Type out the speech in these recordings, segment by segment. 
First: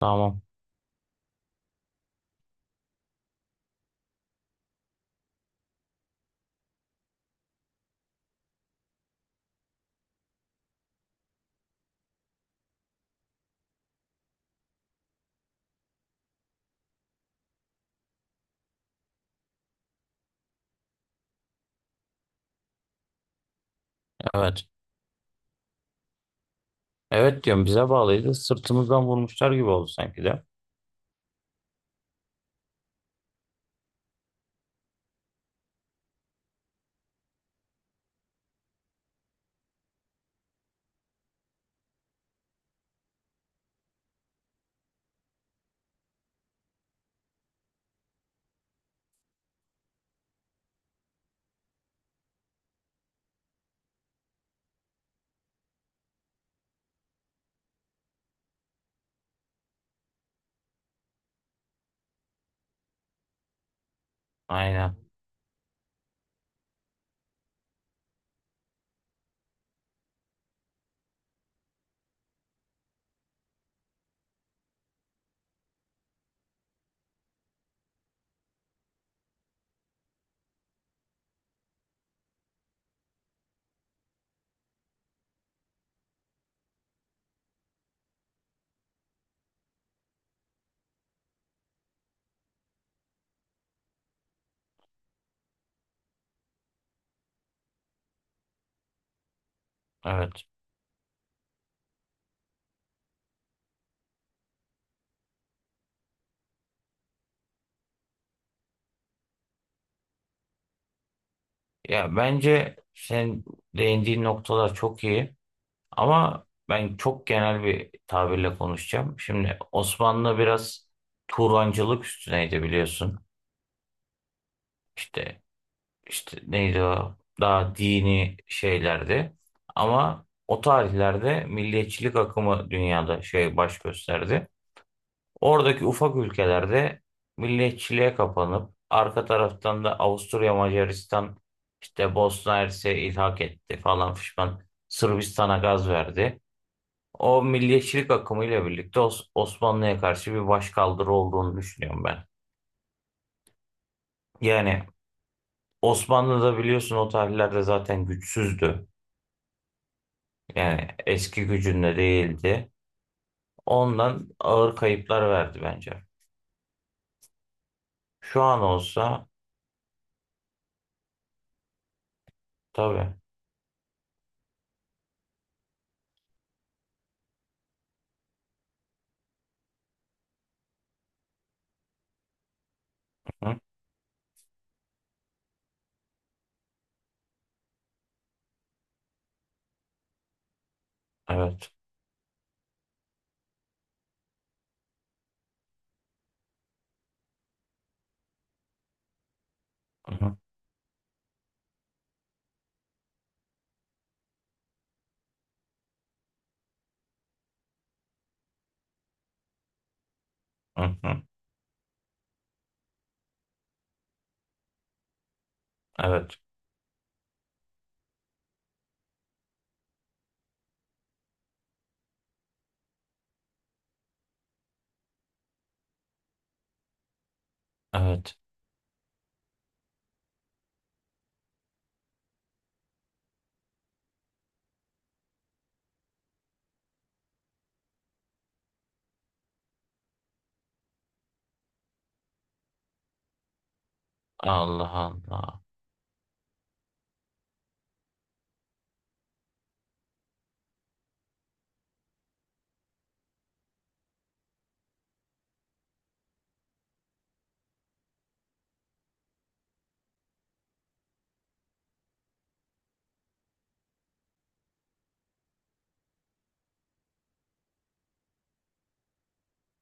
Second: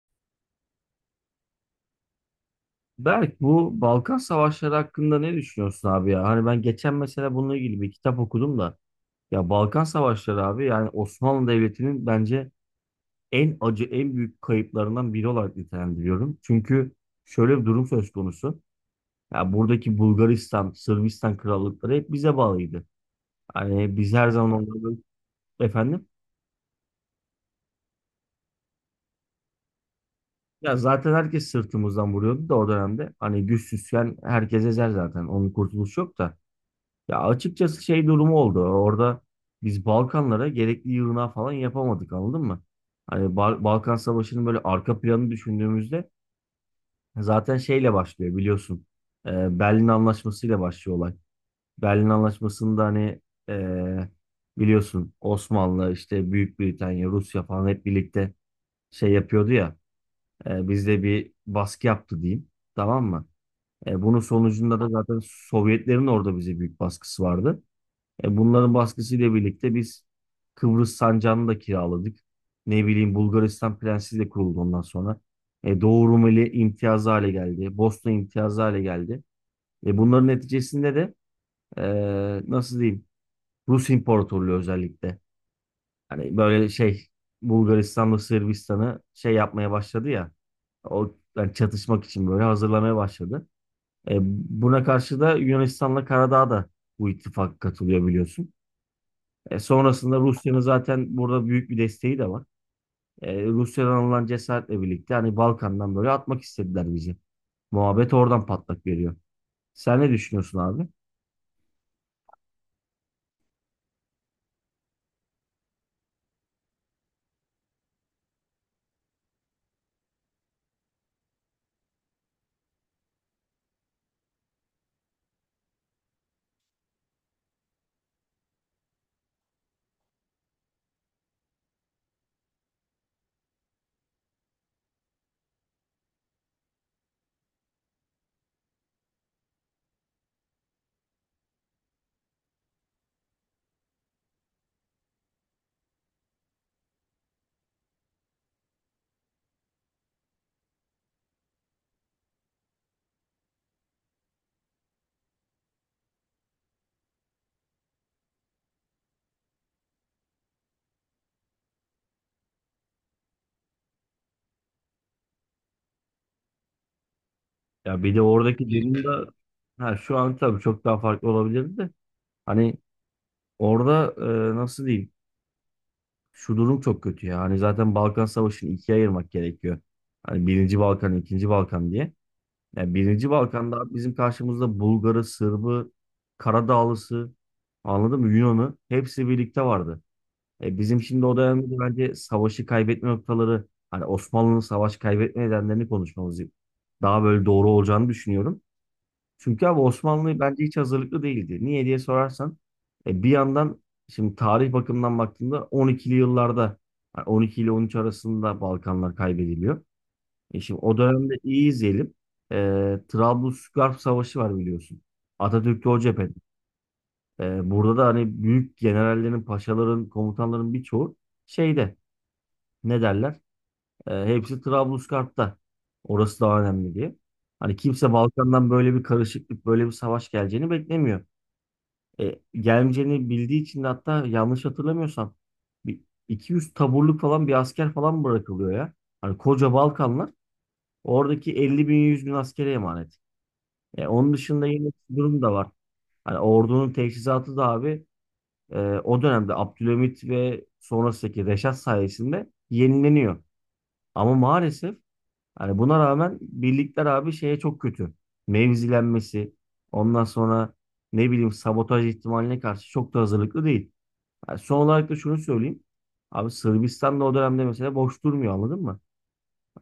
Tamam. Berk, bu Balkan Savaşları hakkında ne düşünüyorsun abi ya? Hani ben geçen mesela bununla ilgili bir kitap okudum da ya Balkan Savaşları abi, yani Osmanlı Devleti'nin bence en acı, en büyük kayıplarından biri olarak nitelendiriyorum. Çünkü şöyle bir durum söz konusu. Ya buradaki Bulgaristan, Sırbistan krallıkları hep bize bağlıydı. Hani biz her zaman Evet. onları efendim Evet diyorum, bize bağlıydı. Sırtımızdan vurmuşlar gibi oldu sanki de. ya zaten herkes sırtımızdan vuruyordu da o dönemde. Hani güçsüzken herkes ezer zaten. Onun kurtuluşu yok da. Ya açıkçası şey durumu oldu. Orada biz Balkanlara gerekli yığınağı falan yapamadık, anladın mı? Hani Balkan Savaşı'nın böyle arka planı düşündüğümüzde zaten şeyle başlıyor, biliyorsun. Berlin Anlaşması ile başlıyor olay. Berlin Anlaşması'nda hani ee, biliyorsun Osmanlı işte Büyük Britanya, Rusya falan hep birlikte şey yapıyordu ya. Bizde bir baskı yaptı diyeyim. Tamam mı? Bunun sonucunda da Aynen. zaten Sovyetlerin orada bize büyük baskısı vardı. Bunların baskısıyla birlikte biz Kıbrıs sancağını da kiraladık. Ne bileyim Bulgaristan Prensi de kuruldu ondan sonra. Doğu Rumeli imtiyazı hale geldi. Bosna imtiyazı hale geldi. Bunların neticesinde de e, nasıl diyeyim Rus İmparatorluğu özellikle. Hani böyle şey Bulgaristan'la Sırbistan'ı şey yapmaya başladı ya. O yani çatışmak için böyle hazırlamaya başladı. E, Buna karşı da Yunanistan'la Karadağ da bu ittifak katılıyor, biliyorsun. Sonrasında Evet. Rusya'nın zaten burada büyük bir desteği de var. Rusya'dan alınan cesaretle birlikte hani Balkan'dan böyle atmak istediler bizi. Muhabbet oradan patlak veriyor. Sen ne düşünüyorsun abi? Ya bence sen değindiğin noktalar çok iyi ama ben çok genel bir tabirle konuşacağım. Şimdi Osmanlı biraz Turancılık üstüneydi, biliyorsun. İşte neydi o? Daha dini şeylerdi. Ama o tarihlerde milliyetçilik akımı dünyada şey baş gösterdi. Oradaki ufak ülkelerde milliyetçiliğe kapanıp arka taraftan da Avusturya Macaristan işte Bosna Hersek'e ilhak etti falan fişman, Sırbistan'a gaz verdi. O milliyetçilik akımıyla birlikte Osmanlı'ya karşı bir başkaldırı olduğunu düşünüyorum ben. Yani Osmanlı da biliyorsun, o tarihlerde zaten güçsüzdü. Yani eski gücünde değildi. Ondan ağır kayıplar verdi bence. Ya bir de Şu an oradaki durumda olsa ha, şu an tabii çok daha farklı olabilirdi de. Hani tabii. orada nasıl diyeyim? Şu durum çok kötü ya. Hani zaten Balkan Savaşı'nı ikiye ayırmak gerekiyor. Hani birinci Balkan, ikinci Balkan diye. Yani Birinci Hı, Balkan'da abi bizim karşımızda Bulgarı, Sırbı, Karadağlısı, anladın mı? Yunan'ı, hepsi birlikte vardı. E bizim şimdi o dönemde evet. de bence savaşı kaybetme noktaları, hani Osmanlı'nın savaş kaybetme nedenlerini konuşmamız daha böyle doğru olacağını düşünüyorum. Çünkü abi Hı, Osmanlı bence hiç hazırlıklı değildi. Niye diye sorarsan, e bir yandan şimdi tarih bakımından baktığında 12'li yıllarda, yani 12 ile 13 arasında Balkanlar kaybediliyor. E şimdi hı, o hı. dönemde iyi izleyelim. E, Trablusgarp Savaşı var, biliyorsun. Atatürk'te o cephede. Evet. Burada da hani büyük generallerin, paşaların, komutanların birçoğu şeyde ne derler? Hepsi Trablusgarp'ta. Orası daha önemli diye. Hani kimse Evet. Balkan'dan böyle bir karışıklık, böyle bir savaş geleceğini beklemiyor. Gelmeyeceğini bildiği için de hatta yanlış hatırlamıyorsam bir 200 taburluk falan bir asker falan bırakılıyor ya. Hani koca Balkanlar oradaki 50 bin 100 bin askere emanet. Onun dışında yine Allah şu durum da Allah. var. Hani ordunun teçhizatı da abi e, o dönemde Abdülhamit ve sonrasındaki Reşat sayesinde yenileniyor. Ama maalesef hani buna rağmen birlikler abi şeye çok kötü. Mevzilenmesi, ondan sonra ne bileyim sabotaj ihtimaline karşı çok da hazırlıklı değil. Yani son olarak da şunu söyleyeyim. Abi Sırbistan da o dönemde mesela boş durmuyor, anladın mı?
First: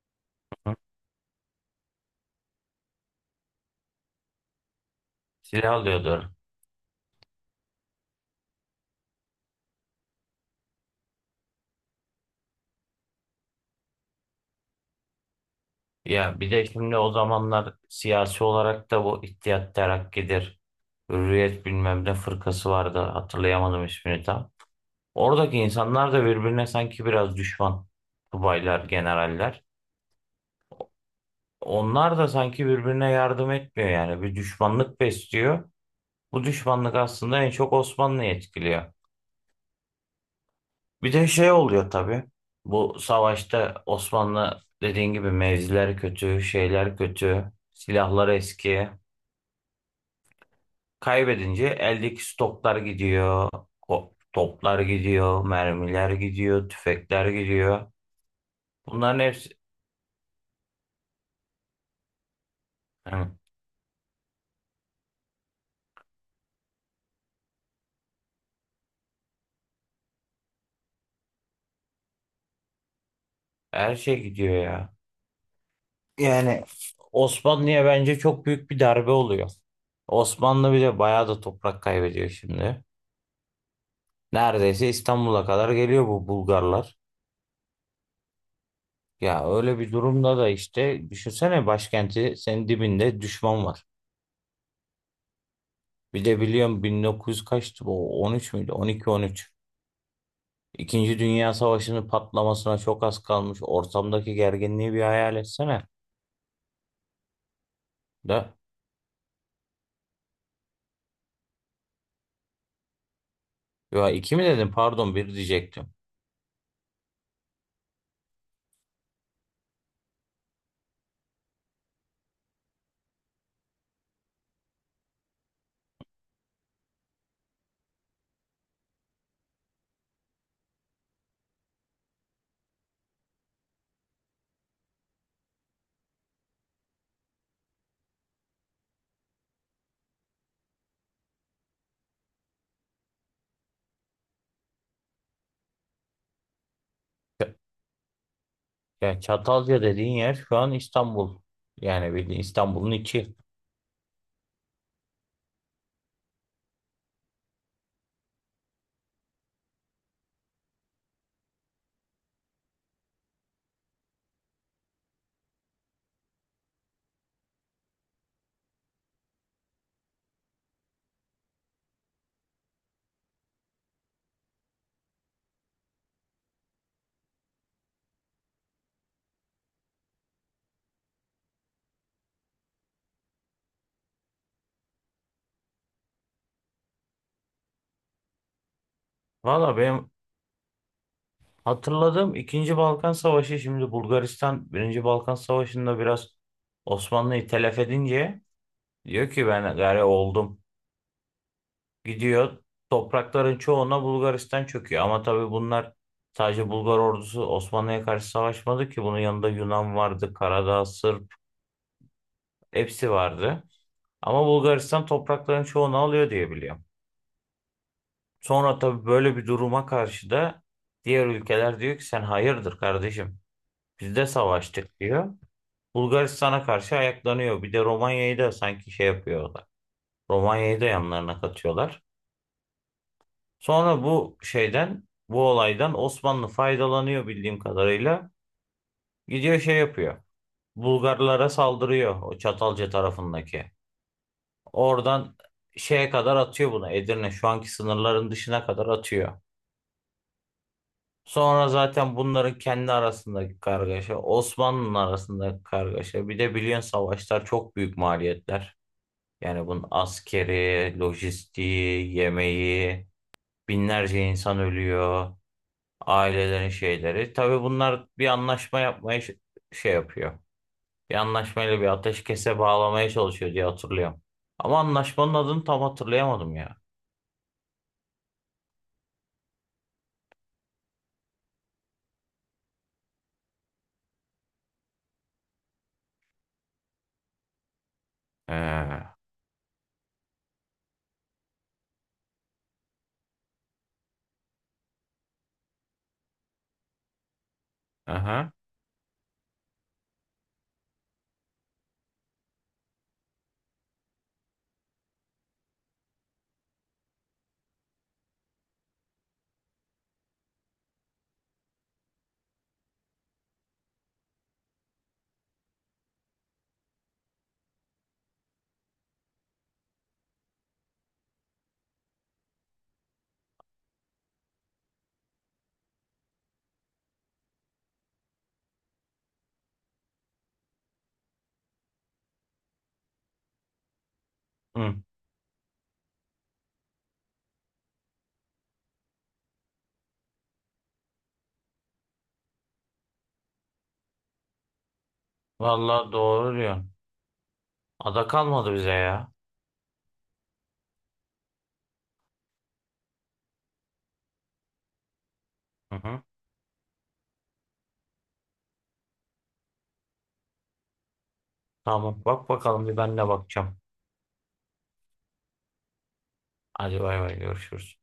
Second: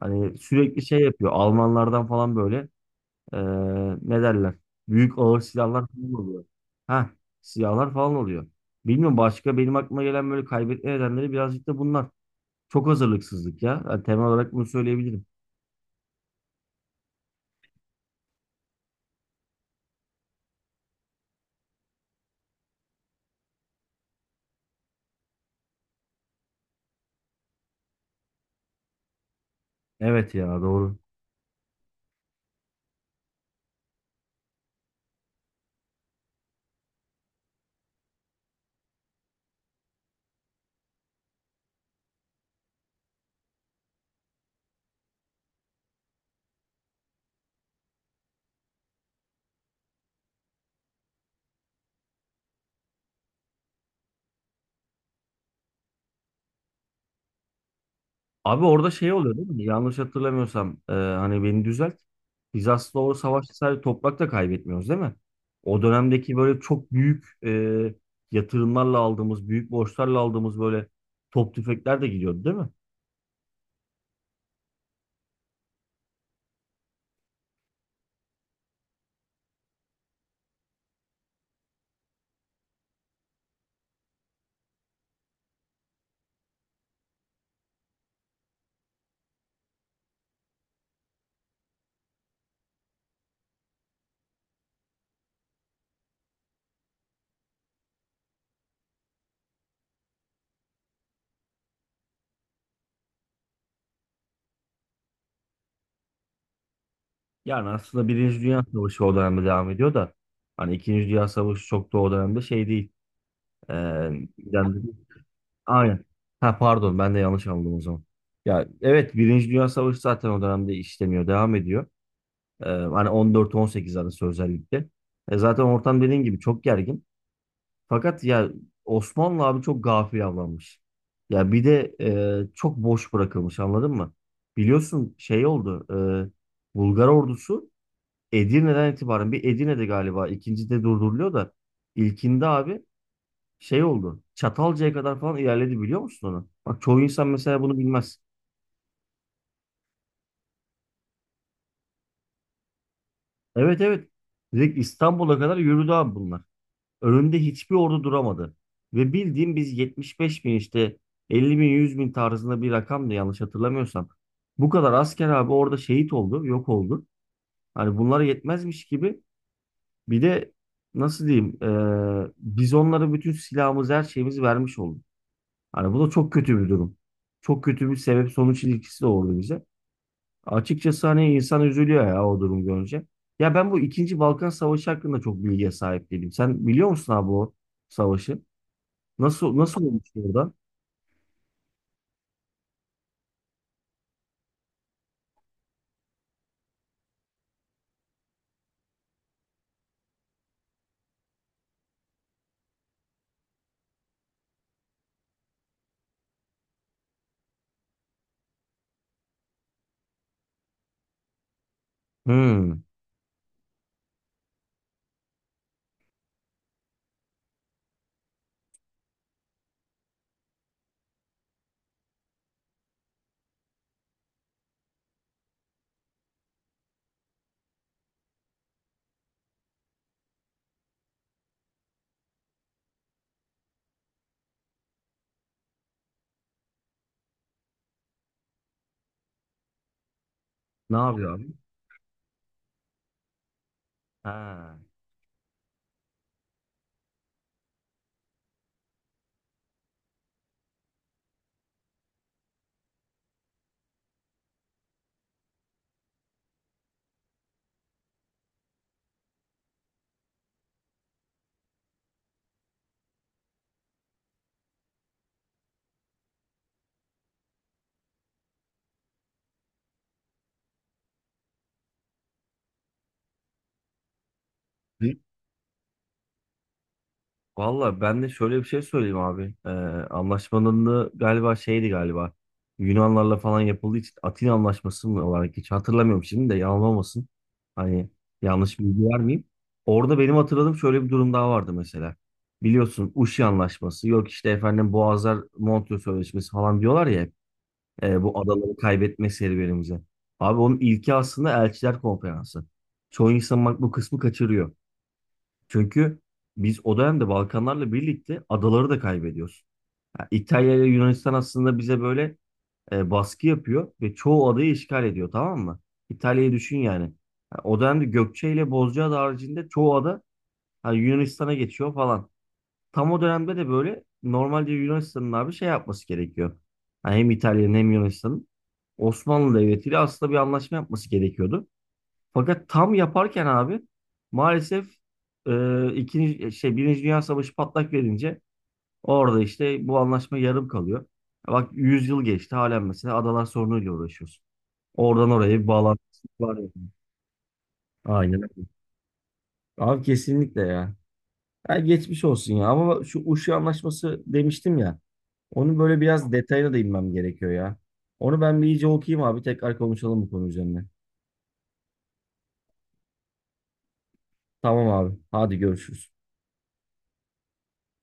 Hani Hı? sürekli şey yapıyor. Almanlardan falan böyle ee, ne derler? Büyük ağır Silah silahlar falan alıyordur. oluyor. Ha, silahlar falan oluyor. Bilmiyorum başka benim aklıma gelen böyle kaybetme nedenleri birazcık da bunlar. Çok hazırlıksızlık ya. Yani temel olarak bunu söyleyebilirim. Ya bir de şimdi o zamanlar siyasi olarak da bu İttihat Terakki'dir. Hürriyet bilmem ne fırkası vardı. Hatırlayamadım ismini tam. Oradaki insanlar da birbirine sanki biraz düşman. Subaylar, generaller. Evet ya doğru. Onlar da sanki birbirine yardım etmiyor yani. Bir düşmanlık besliyor. Bu düşmanlık aslında en çok Osmanlı'yı etkiliyor. Bir de şey oluyor tabii. Bu savaşta Osmanlı dediğin gibi mevziler kötü, şeyler kötü, silahlar eski. Kaybedince eldeki stoklar gidiyor, toplar gidiyor, mermiler gidiyor, tüfekler gidiyor. Abi orada şey Bunların oluyor değil hepsi. mi? Yanlış hatırlamıyorsam hani beni düzelt. Biz aslında o Hı, savaşta sadece toprak da kaybetmiyoruz değil mi? O dönemdeki böyle çok büyük yatırımlarla aldığımız, büyük borçlarla aldığımız böyle top tüfekler de gidiyordu değil mi? her şey gidiyor ya. Yani Osmanlı'ya bence çok büyük bir darbe oluyor. Osmanlı bile bayağı da toprak kaybediyor şimdi. Neredeyse İstanbul'a kadar geliyor bu Bulgarlar. Ya öyle bir durumda da işte düşünsene, başkenti senin dibinde düşman var. Bir de biliyorum, 1900 kaçtı bu, 13 müydü? 12-13. İkinci Dünya Savaşı'nın patlamasına çok az kalmış. Ortamdaki gerginliği bir hayal etsene. Yani aslında Birinci Da, Dünya Savaşı o dönemde devam ediyor da hani İkinci Dünya Savaşı çok da o dönemde şey değil. Ee, ya iki mi dedim, yani- pardon, bir diyecektim. aynen. Ha pardon, ben de yanlış anladım o zaman. Ya evet, Birinci Dünya Savaşı zaten o dönemde işlemiyor, devam ediyor. Hani 14-18 arası özellikle. Zaten ortam dediğin gibi çok gergin. Fakat ya Osmanlı abi çok gafil avlanmış. Ya bir de çok boş bırakılmış, anladın mı? Biliyorsun şey oldu. Bulgar ordusu Edirne'den itibaren bir Edirne'de galiba ikinci de durduruluyor da ilkinde abi şey oldu. Çatalca'ya kadar falan ilerledi, biliyor musun onu? Bak çoğu insan Ç- mesela bunu bilmez. Ya Çatalca dediğin yer şu an İstanbul. Yani bildiğin İstanbul'un içi. Evet, evet. Direkt İstanbul'a kadar yürüdü abi bunlar. Önünde hiçbir ordu duramadı. Ve bildiğim biz 75 bin işte 50 bin 100 bin tarzında bir rakamdı yanlış hatırlamıyorsam. Bu kadar asker abi orada şehit oldu, yok oldu. Hani bunlara yetmezmiş gibi bir de nasıl diyeyim biz onlara bütün silahımızı, her şeyimizi vermiş olduk. Hani bu da çok kötü bir durum. Çok kötü bir sebep sonuç ilişkisi de oldu bize. Açıkçası hani insan üzülüyor ya o durum görünce. Ya ben bu ikinci Balkan Savaşı hakkında çok bilgiye sahip değilim. Sen biliyor musun abi o savaşı? Nasıl, Valla nasıl olmuş benim orada? hatırladığım ikinci Balkan Savaşı, şimdi Bulgaristan Birinci Balkan Savaşı'nda biraz Osmanlı'yı telef edince diyor ki ben gari oldum. Gidiyor, toprakların çoğuna Bulgaristan çöküyor. Ama tabii bunlar, sadece Bulgar ordusu Osmanlı'ya karşı savaşmadı ki. Bunun yanında Yunan vardı, Karadağ, Sırp, Hmm. hepsi vardı. Ama Bulgaristan toprakların çoğunu alıyor diye biliyorum. Sonra tabii böyle bir duruma karşı da diğer ülkeler diyor ki sen hayırdır kardeşim, biz de savaştık diyor. Bulgaristan'a karşı ayaklanıyor. Bir de Romanya'yı da sanki şey yapıyorlar. Romanya'yı da yanlarına katıyorlar. Sonra bu şeyden, bu olaydan Osmanlı faydalanıyor bildiğim kadarıyla. Gidiyor şey yapıyor. Ne yapıyor abi? Bulgarlara saldırıyor o Çatalca tarafındaki. Ha. Oradan şeye kadar atıyor bunu. Edirne şu anki sınırların dışına kadar atıyor. Sonra zaten bunların kendi arasındaki kargaşa, Osmanlı'nın arasındaki kargaşa. Bir de biliyorsun savaşlar çok büyük maliyetler. Yani bunun askeri, lojistiği, yemeği, binlerce insan ölüyor. Ailelerin şeyleri. Tabii bunlar bir anlaşma yapmaya şey yapıyor. Bir anlaşmayla bir ateşkese bağlamaya çalışıyor diye hatırlıyorum. Ama anlaşmanın adını tam hatırlayamadım ya. Valla ben de şöyle bir şey söyleyeyim abi. Anlaşmanın da galiba şeydi galiba. Yunanlarla falan yapıldığı için Atina Anlaşması mı olarak hiç hatırlamıyorum şimdi de yanılmasın. Hani yanlış bilgi Ee, vermeyeyim. Orada benim hatırladığım şöyle bir durum daha vardı mesela. Biliyorsun Uşi Anlaşması yok işte efendim Boğazlar Montreux Sözleşmesi falan diyorlar ya hep. Bu aha. adaları kaybetme serüvenimize. Abi onun ilki aslında Elçiler Konferansı. Çoğu insan bak bu kısmı kaçırıyor. Çünkü biz o dönemde Balkanlarla birlikte adaları da kaybediyoruz. Ha, İtalya ile Yunanistan aslında bize böyle baskı yapıyor ve çoğu adayı işgal ediyor, tamam mı? İtalya'yı düşün yani. Ha, o dönemde Gökçe ile Bozcaada haricinde çoğu ada hani Yunanistan'a geçiyor falan. Tam o dönemde de böyle normalde Yunanistan'ın abi şey yapması gerekiyor. Ha, hem İtalya'nın hem Yunanistan'ın Osmanlı Devleti ile aslında bir anlaşma yapması gerekiyordu. Fakat tam yaparken abi maalesef Hı. İkinci şey Birinci Dünya Savaşı patlak verince orada işte bu anlaşma yarım kalıyor. Bak 100 yıl geçti halen mesela adalar sorunuyla uğraşıyoruz. Oradan oraya bir bağlantı Vallahi doğru var ya. diyorsun. Ada Aynen öyle. kalmadı bize ya. Abi kesinlikle ya. Ya geçmiş olsun ya ama şu Uşu Anlaşması demiştim ya. Onun Hı böyle hı. biraz detayına da inmem gerekiyor ya. Onu ben bir iyice okuyayım abi, tekrar konuşalım bu konu üzerine. Tamam, bak bakalım, bir ben de bakacağım. Tamam abi, hadi görüşürüz. Hadi bay bay, görüşürüz.